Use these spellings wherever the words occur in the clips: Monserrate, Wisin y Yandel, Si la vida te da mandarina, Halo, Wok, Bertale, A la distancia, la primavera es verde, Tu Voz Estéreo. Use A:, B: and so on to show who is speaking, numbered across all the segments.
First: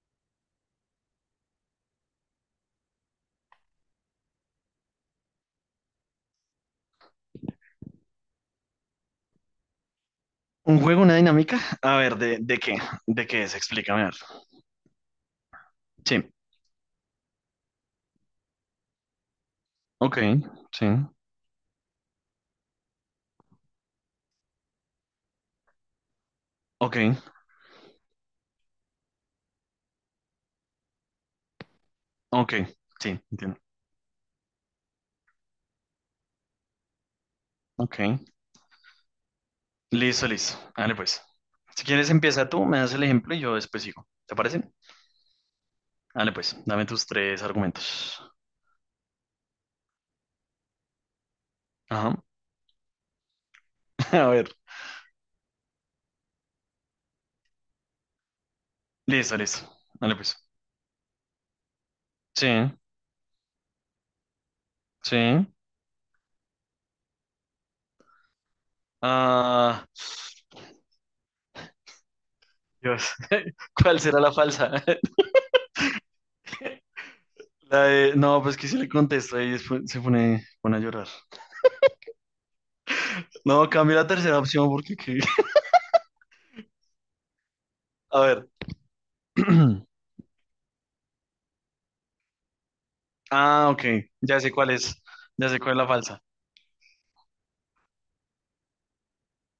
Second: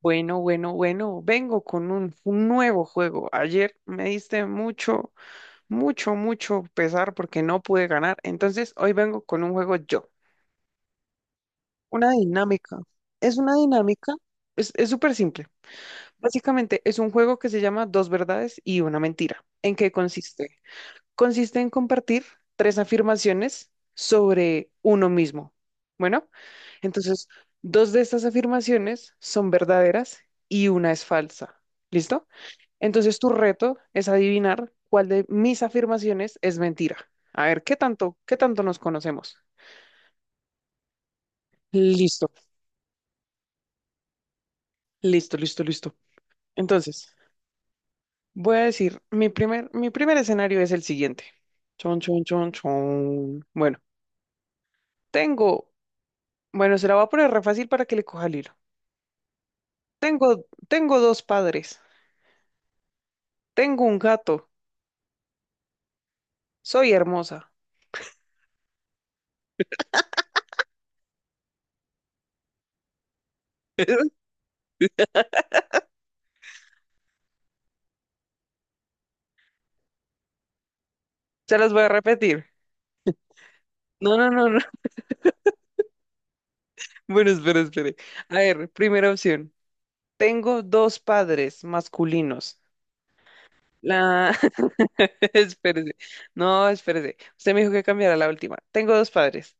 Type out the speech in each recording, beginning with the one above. A: Bueno, bueno, bueno, vengo con un nuevo juego. Ayer me diste mucho, mucho, mucho pesar porque no pude ganar. Entonces hoy vengo con un juego yo.
B: ¿Un juego, una dinámica? A
A: Una
B: ver, ¿de qué?
A: dinámica.
B: ¿De
A: Es
B: qué
A: una
B: es? Explícame. A
A: dinámica,
B: ver.
A: es súper simple.
B: Sí.
A: Básicamente es un juego que se llama Dos verdades y una mentira. ¿En qué
B: Ok,
A: consiste?
B: sí.
A: Consiste en compartir tres afirmaciones sobre uno mismo. Bueno,
B: Ok,
A: entonces dos de estas afirmaciones son verdaderas y una es falsa. ¿Listo?
B: ok.
A: Entonces
B: Sí,
A: tu
B: entiendo.
A: reto es adivinar cuál de mis afirmaciones es mentira. A ver, ¿qué
B: Ok.
A: tanto, qué tanto nos conocemos?
B: Listo, listo. Dale pues. Si quieres
A: Listo,
B: empieza tú, me das el ejemplo y yo después sigo. ¿Te parece?
A: listo, listo, listo.
B: Dale pues, dame tus
A: Entonces,
B: tres argumentos.
A: voy a decir, mi primer escenario es el siguiente. Chon,
B: Ajá.
A: chon, chon, chon. Bueno,
B: A ver.
A: tengo, bueno, se la voy a poner re fácil para que le coja el hilo.
B: Listo, listo. Dale pues.
A: Tengo dos padres,
B: Sí,
A: tengo un gato,
B: sí.
A: soy hermosa.
B: Ah, Dios. ¿Cuál será la falsa? No, pues que si le contesto y después se pone a llorar.
A: Se las voy a repetir.
B: No, cambia la
A: No, no,
B: tercera
A: no, no.
B: opción porque qué.
A: Bueno, espere, espere.
B: A
A: A
B: ver.
A: ver, primera opción. Tengo dos padres masculinos.
B: Ah, ok.
A: La...
B: Ya sé cuál es. Ya sé cuál es la
A: Espérese.
B: falsa.
A: No, espérese. Usted me dijo que cambiara la última. Tengo dos padres.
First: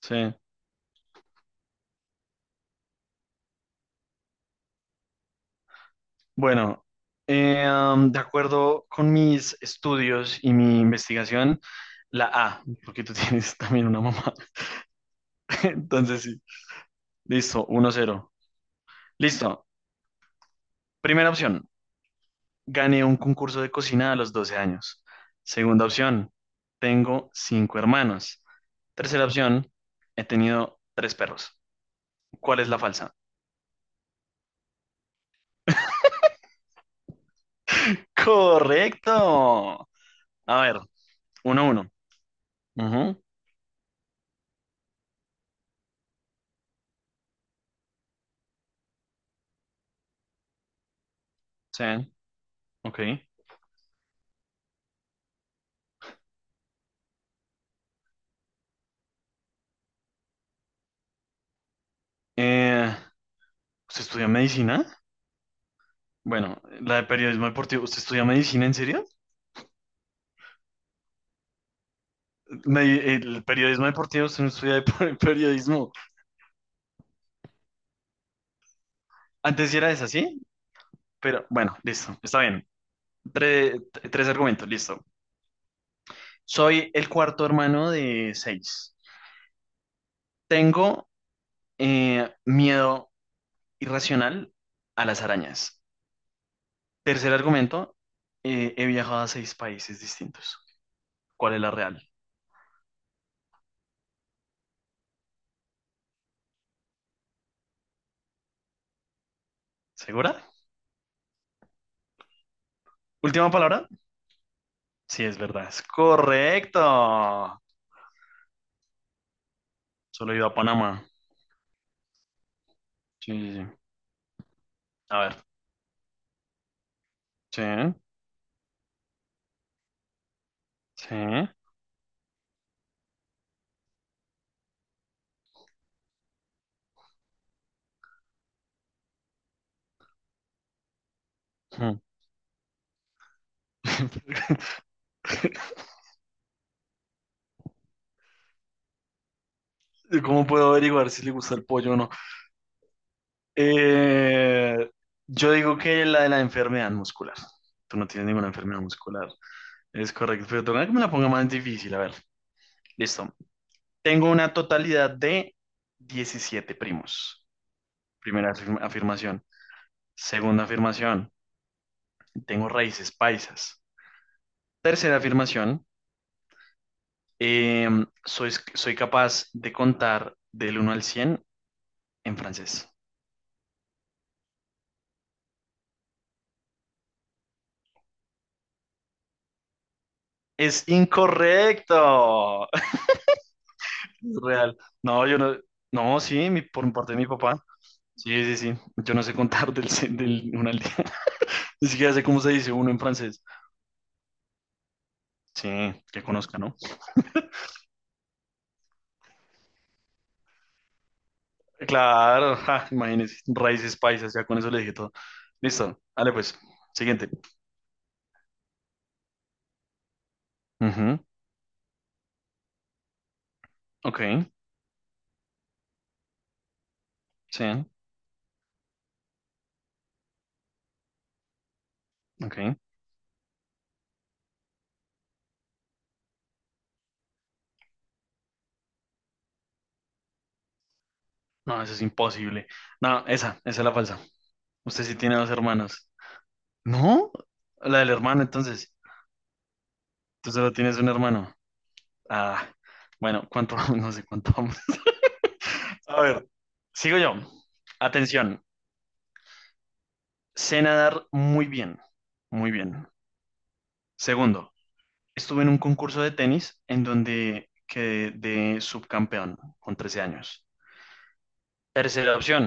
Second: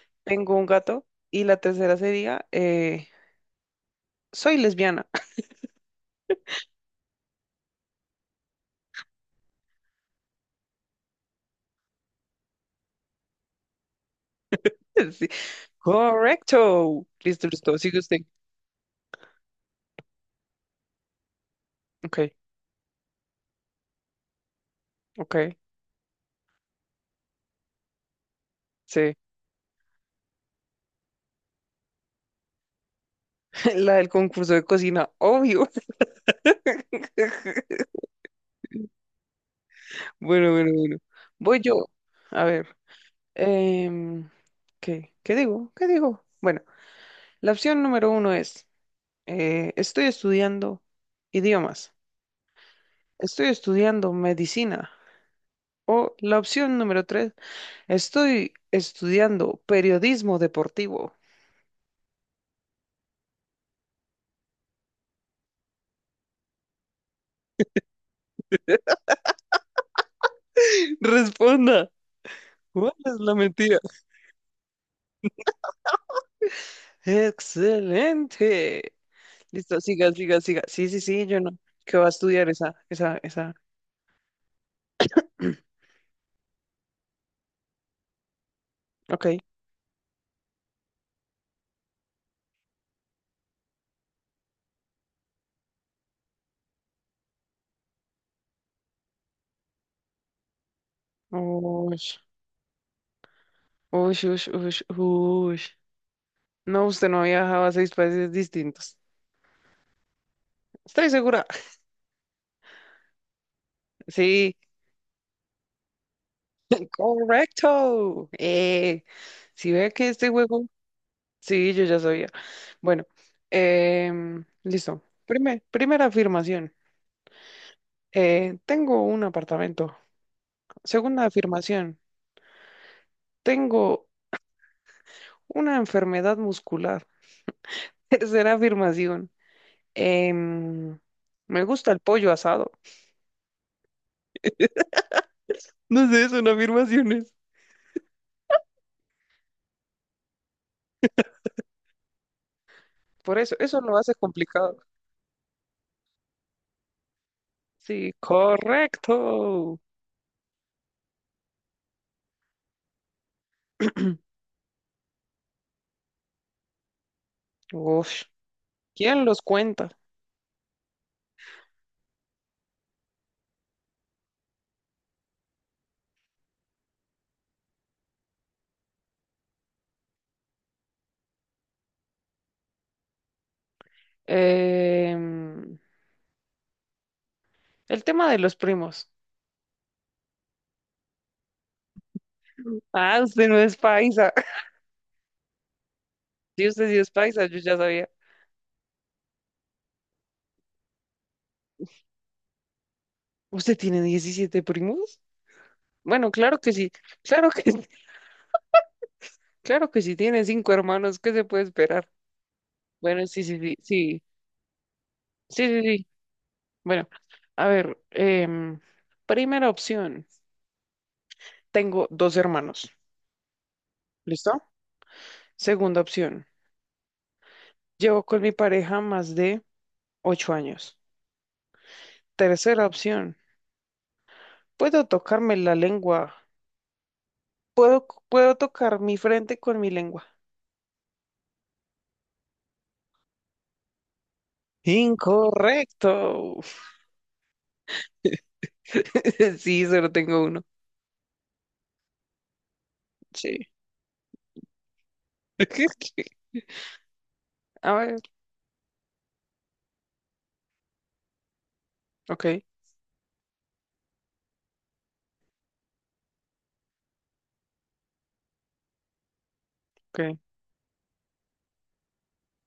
B: Sí.
A: Tengo un gato. Y la tercera sería, soy lesbiana.
B: Bueno, de acuerdo con mis estudios y mi investigación, la A, porque tú tienes también una mamá.
A: Sí.
B: Entonces sí.
A: Correcto. Listo,
B: Listo,
A: listo.
B: uno
A: Sigue usted.
B: cero, Listo. Primera opción.
A: Ok,
B: Gané un concurso de cocina a los 12 años.
A: ok.
B: Segunda opción. Tengo cinco hermanos.
A: Sí.
B: Tercera opción. He tenido tres perros. ¿Cuál es la falsa?
A: La del concurso de cocina, obvio.
B: Correcto.
A: Bueno,
B: A
A: bueno,
B: ver,
A: bueno. Voy
B: uno a
A: yo.
B: uno.
A: A ver,
B: Ujú.
A: em, ¿qué? ¿Qué digo? ¿Qué digo? Bueno, la opción número uno es, estoy estudiando
B: Sí,
A: idiomas,
B: ok.
A: estoy estudiando medicina. O la opción número tres, estoy estudiando periodismo deportivo.
B: Eh, ¿Usted estudia medicina? Bueno, la de periodismo deportivo. ¿Usted estudia medicina en serio?
A: Responda, ¿cuál es la
B: El
A: mentira?
B: periodismo deportivo, usted no estudia periodismo.
A: Excelente.
B: Antes sí
A: Listo,
B: era esa,
A: siga, siga,
B: ¿sí?
A: siga. Sí, sí, sí, yo
B: Pero
A: no.
B: bueno,
A: ¿Qué va a
B: listo, está
A: estudiar
B: bien.
A: esa?
B: Tre- tres argumentos, listo. Soy el cuarto hermano de seis.
A: Ok.
B: Tengo miedo irracional a las arañas. Tercer argumento, he viajado a seis países distintos. ¿Cuál es la real?
A: Ush, ush, ush, ush, ush. No, usted no ha viajado a seis países distintos.
B: ¿Segura?
A: Estoy segura.
B: Última palabra.
A: Sí,
B: Sí, es verdad. Es correcto.
A: correcto. Si ve que este
B: Solo he ido a
A: juego,
B: Panamá.
A: sí, yo ya sabía. Bueno,
B: Sí, sí, sí.
A: listo.
B: A ver.
A: Primera afirmación,
B: Sí,
A: tengo un apartamento.
B: sí.
A: Segunda
B: Mm.
A: afirmación, tengo una enfermedad muscular. Tercera afirmación, em, me gusta el pollo asado. No sé, son afirmaciones.
B: ¿Cómo puedo averiguar si le gusta el pollo o no?
A: Por eso, eso lo hace complicado.
B: Eh, yo digo que la de la enfermedad muscular. Tú no
A: Sí,
B: tienes ninguna enfermedad muscular.
A: correcto.
B: Es correcto, pero toca que me la ponga más difícil. A ver, listo. Tengo una totalidad de 17 primos.
A: Uf,
B: Primera
A: ¿quién los
B: afirmación.
A: cuenta?
B: Segunda afirmación, tengo raíces paisas. Tercera afirmación, soy capaz de contar del uno al 100 en francés.
A: Em, el tema de los primos.
B: Es incorrecto.
A: Ah, usted no es paisa.
B: Real. No, yo no. No, sí,
A: Sí, usted
B: por
A: sí es
B: parte de mi
A: paisa, yo
B: papá.
A: ya sabía.
B: Sí, sí, sí. Yo no sé contar del uno al diez. Ni siquiera sé cómo se dice uno en francés.
A: ¿Usted tiene 17 primos?
B: Sí, que
A: Bueno,
B: conozca,
A: claro que
B: ¿no?
A: sí. Claro que, claro que sí, tiene cinco hermanos. ¿Qué se puede esperar?
B: Claro, ja,
A: Bueno,
B: imagínense,
A: sí, sí, sí,
B: raíces
A: sí.
B: paisas, ya con eso le dije todo.
A: Sí, sí,
B: Listo,
A: sí.
B: dale pues,
A: Bueno,
B: siguiente.
A: a ver, primera opción.
B: Ujú.
A: Tengo dos hermanos.
B: Ok,
A: ¿Listo? Segunda opción.
B: sí,
A: Llevo con mi pareja más de 8 años.
B: ok.
A: Tercera opción. Puedo tocarme la lengua puedo tocar mi frente con mi lengua.
B: No, eso es imposible. No, esa es la falsa. Usted sí tiene dos hermanos.
A: Incorrecto.
B: ¿No? La del hermano, entonces.
A: Sí, solo tengo
B: Tú
A: uno.
B: solo tienes un hermano. Ah, bueno,
A: Sí.
B: ¿cuánto vamos? No sé cuánto vamos. A ver, sigo yo.
A: A ver,
B: Atención, sé nadar muy bien,
A: ok,
B: muy bien. Segundo, estuve en un concurso de tenis en donde quedé de subcampeón con 13
A: ok.
B: años. Tercera opción,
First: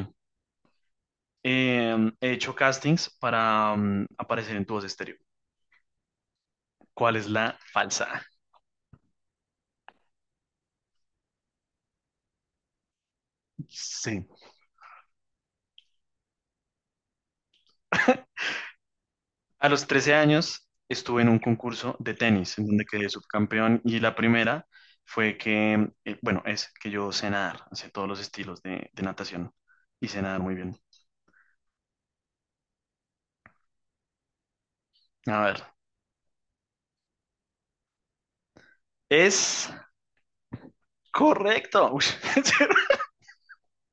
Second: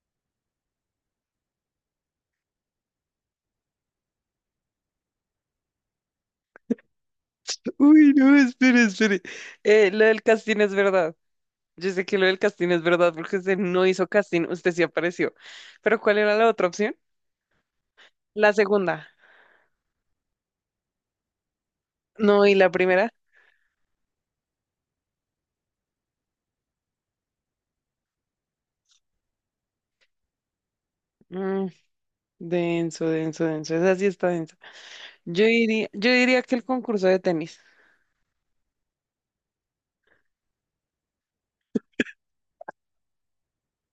B: he hecho castings para aparecer en Tu Voz Estéreo. ¿Cuál es la
A: Uy,
B: falsa?
A: no, espere, espere. Lo del casting es verdad. Yo sé que lo del casting es verdad porque usted no hizo
B: Sí.
A: casting, usted sí apareció. Pero ¿cuál era la otra opción? La segunda.
B: A los 13 años estuve en un concurso de
A: No, y
B: tenis en
A: la
B: donde
A: primera.
B: quedé subcampeón y la primera fue que, bueno, es que yo sé nadar, sé todos los estilos de natación y sé nadar muy bien.
A: Mm, Denso, denso, denso. Esa sí está densa.
B: A
A: Yo
B: ver,
A: diría, yo diría que el concurso de tenis.
B: es correcto. Uy.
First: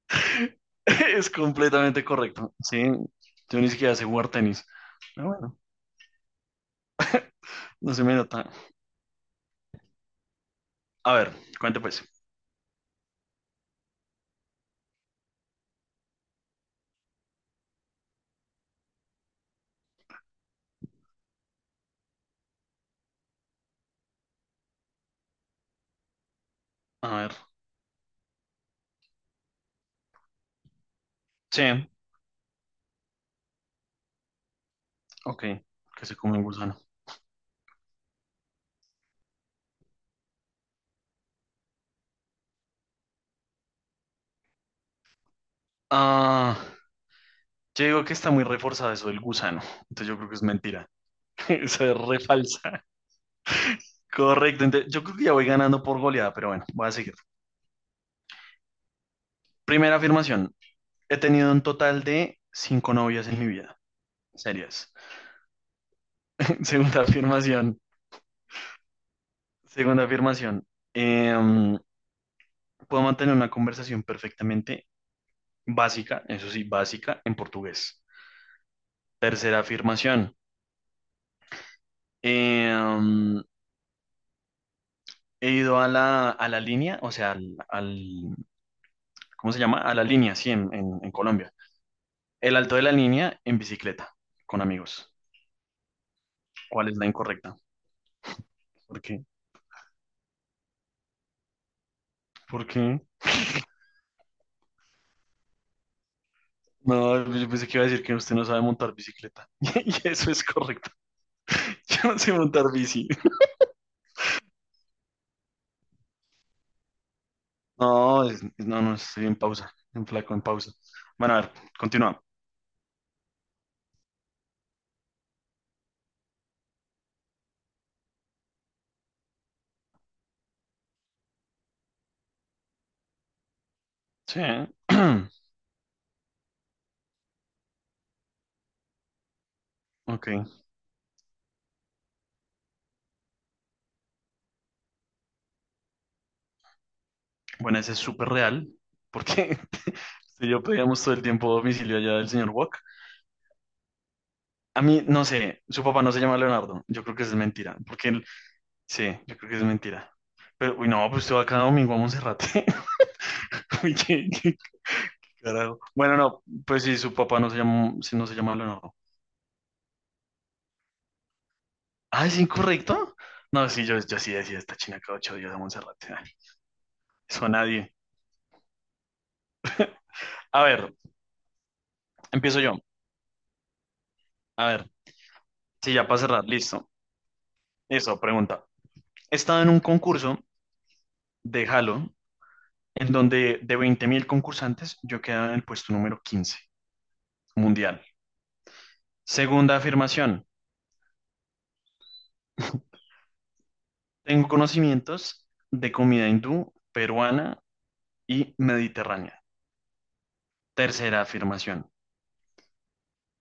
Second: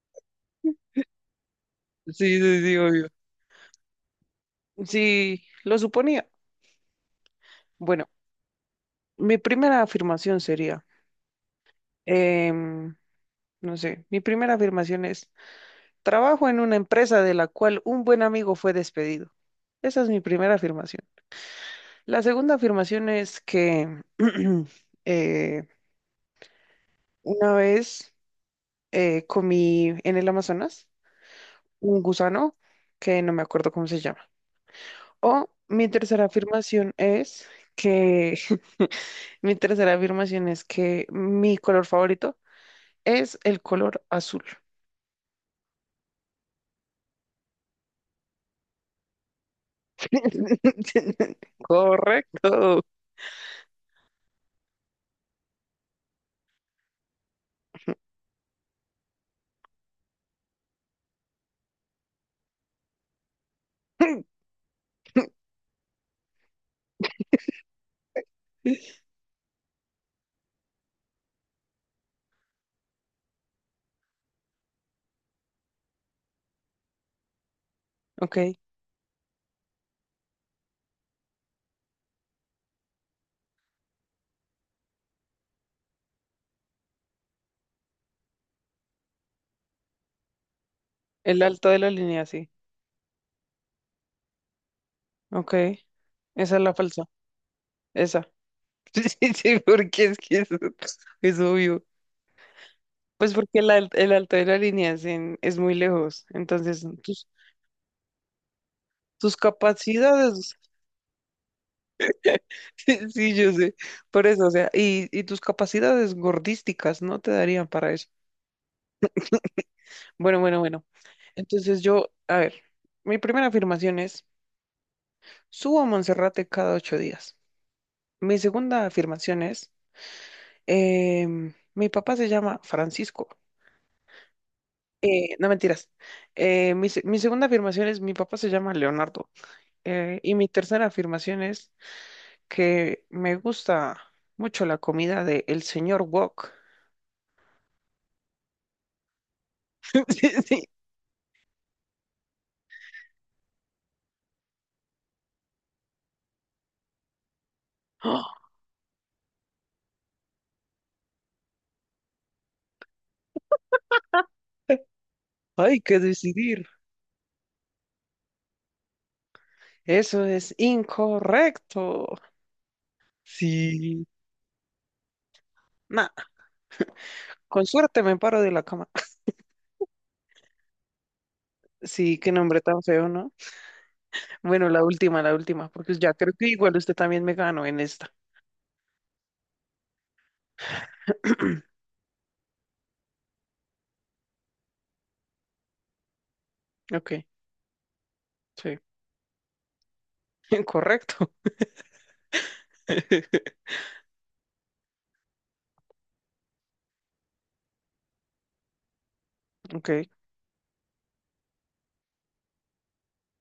B: Es completamente
A: Sí,
B: correcto.
A: sí, sí,
B: Sí,
A: obvio.
B: yo ni siquiera sé jugar tenis. Pero
A: Sí,
B: bueno,
A: lo suponía.
B: no se
A: Bueno,
B: me nota.
A: mi primera afirmación sería,
B: A ver, cuente pues.
A: em, no sé, mi primera afirmación es, trabajo en una empresa de la cual un buen amigo fue despedido. Esa es mi primera afirmación. La segunda afirmación es que eh,
B: A ver.
A: una vez comí en el Amazonas
B: Sí,
A: un gusano que no me acuerdo cómo se llama.
B: ok,
A: O mi
B: que se
A: tercera
B: come un gusano.
A: afirmación es que mi tercera afirmación es que mi color favorito es el color azul.
B: Ah, yo digo que está muy reforzado eso del gusano. Entonces yo creo que es mentira. Eso es re
A: Correcto.
B: falsa. Correcto, entonces yo creo que ya voy ganando por goleada, pero bueno, voy a seguir. Primera afirmación. He tenido un total de cinco novias en mi vida. Serias. Segunda afirmación. Segunda afirmación. Em, Puedo mantener una conversación perfectamente básica, eso sí, básica, en portugués.
A: Ok.
B: Tercera afirmación. eh, um, he ido a la línea, o sea, ¿cómo se llama? A la línea, sí, en
A: El
B: Colombia.
A: alto de la línea, sí.
B: El alto de la línea en bicicleta, con amigos.
A: Ok. Esa es la
B: ¿Cuál es
A: falsa.
B: la incorrecta?
A: Esa.
B: ¿Por qué?
A: Sí, sí, porque es que eso es obvio.
B: ¿Por qué?
A: Pues porque el alto de la línea es muy lejos. Entonces,
B: No,
A: tus,
B: pues yo pensé que iba a decir que usted no sabe montar
A: tus
B: bicicleta. Y eso es
A: capacidades,
B: correcto. Yo no sé montar bici.
A: sí, yo sé. Por eso, o sea, y tus capacidades gordísticas no te darían para eso.
B: No, no, no, estoy en pausa, en flaco,
A: Bueno,
B: en
A: bueno,
B: pausa.
A: bueno.
B: Bueno, a ver,
A: Entonces yo,
B: continúa.
A: a ver, mi primera afirmación es: Subo a Monserrate cada 8 días. Mi segunda afirmación es, mi papá se llama Francisco.
B: Sí.
A: No mentiras. Mi segunda afirmación es, mi papá se llama Leonardo.
B: Ok.
A: Y mi tercera afirmación es que me gusta mucho la comida de el señor Wok.
B: Bueno, ese es súper real, porque
A: Sí,
B: si
A: sí.
B: yo pedíamos todo el tiempo domicilio allá del señor Wok. A mí, no sé, su papá no se llama Leonardo. Yo creo que es mentira, porque él,
A: ¡Ah!
B: sí, yo creo que es mentira. Pero, uy, no, pues usted va cada domingo a Monserrate. Uy, qué
A: Hay
B: carajo.
A: que
B: Bueno, no,
A: decidir.
B: pues sí, su papá no se llama, sí, no se llama Leonardo.
A: Eso es incorrecto.
B: Ah, ¿es incorrecto? No, sí, yo,
A: Sí.
B: yo sí decía esta china cada 8 días a Monserrate.
A: Nah,
B: Ay. Eso a
A: con
B: nadie.
A: suerte me paro de la cama.
B: A ver,
A: Sí, qué nombre
B: empiezo yo.
A: tan feo, ¿no?
B: A
A: Bueno,
B: ver,
A: la última,
B: sí,
A: porque
B: ya
A: ya
B: para
A: creo
B: cerrar,
A: que igual
B: listo.
A: usted también me ganó en esta.
B: Eso, pregunta. He estado en un concurso de Halo en donde de 20.000 concursantes yo quedaba en el puesto número 15
A: Ok,
B: mundial.
A: sí,
B: Segunda afirmación,
A: correcto.
B: tengo conocimientos de comida hindú, peruana y mediterránea.
A: Ok,
B: Tercera afirmación.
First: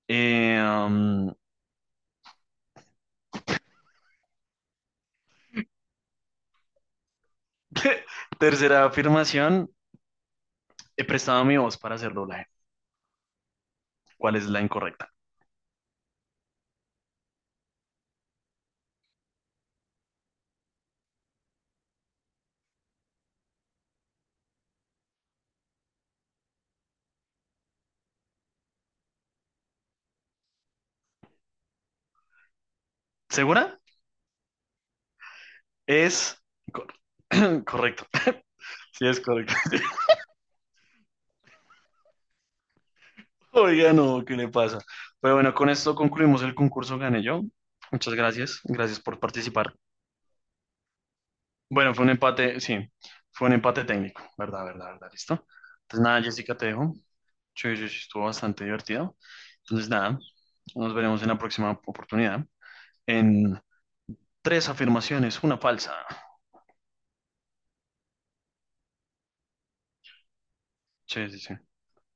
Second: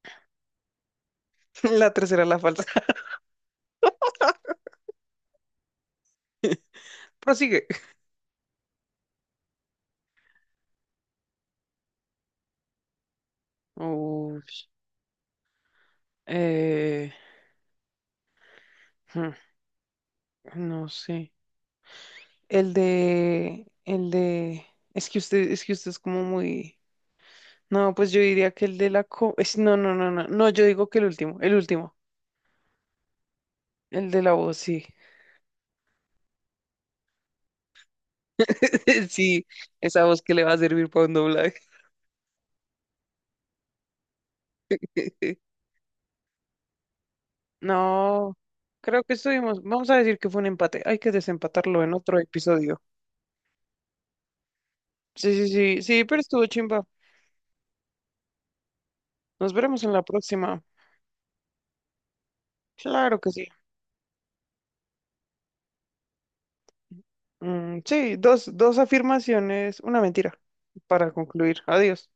B: eh, um,
A: la tercera, la falsa. Prosigue.
B: tercera afirmación, he prestado mi voz para hacer doblaje. ¿Cuál
A: Uy,
B: es la incorrecta?
A: eh, hmm, no sé. El de, es que usted es como muy, no, pues yo diría que el de la, co- es, no, no, no, no, no, yo digo que el último, el último,
B: ¿Segura?
A: el de la voz, sí,
B: Es cor- correcto. Sí, es
A: sí,
B: correcto.
A: esa voz que le va a servir para un doblaje.
B: Oiga, no, ¿qué le pasa? Pero bueno, con esto concluimos el concurso, gané yo. Muchas
A: No,
B: gracias, gracias
A: creo que
B: por
A: estuvimos,
B: participar.
A: vamos a decir que fue un empate, hay que desempatarlo en
B: Bueno, fue un
A: otro
B: empate, sí,
A: episodio.
B: fue un empate técnico, ¿verdad, verdad, verdad?
A: Sí,
B: ¿Listo?
A: sí, sí,
B: Entonces
A: sí, pero
B: nada,
A: estuvo
B: Jessica, te
A: chimba.
B: dejo. Sí, sí, sí, estuvo bastante divertido.
A: Nos veremos
B: Entonces
A: en la
B: nada,
A: próxima.
B: nos veremos en la próxima oportunidad.
A: Claro que sí.
B: En tres afirmaciones, una falsa.
A: Sí, dos afirmaciones, una mentira para
B: Sí, sí, sí.
A: concluir. Adiós.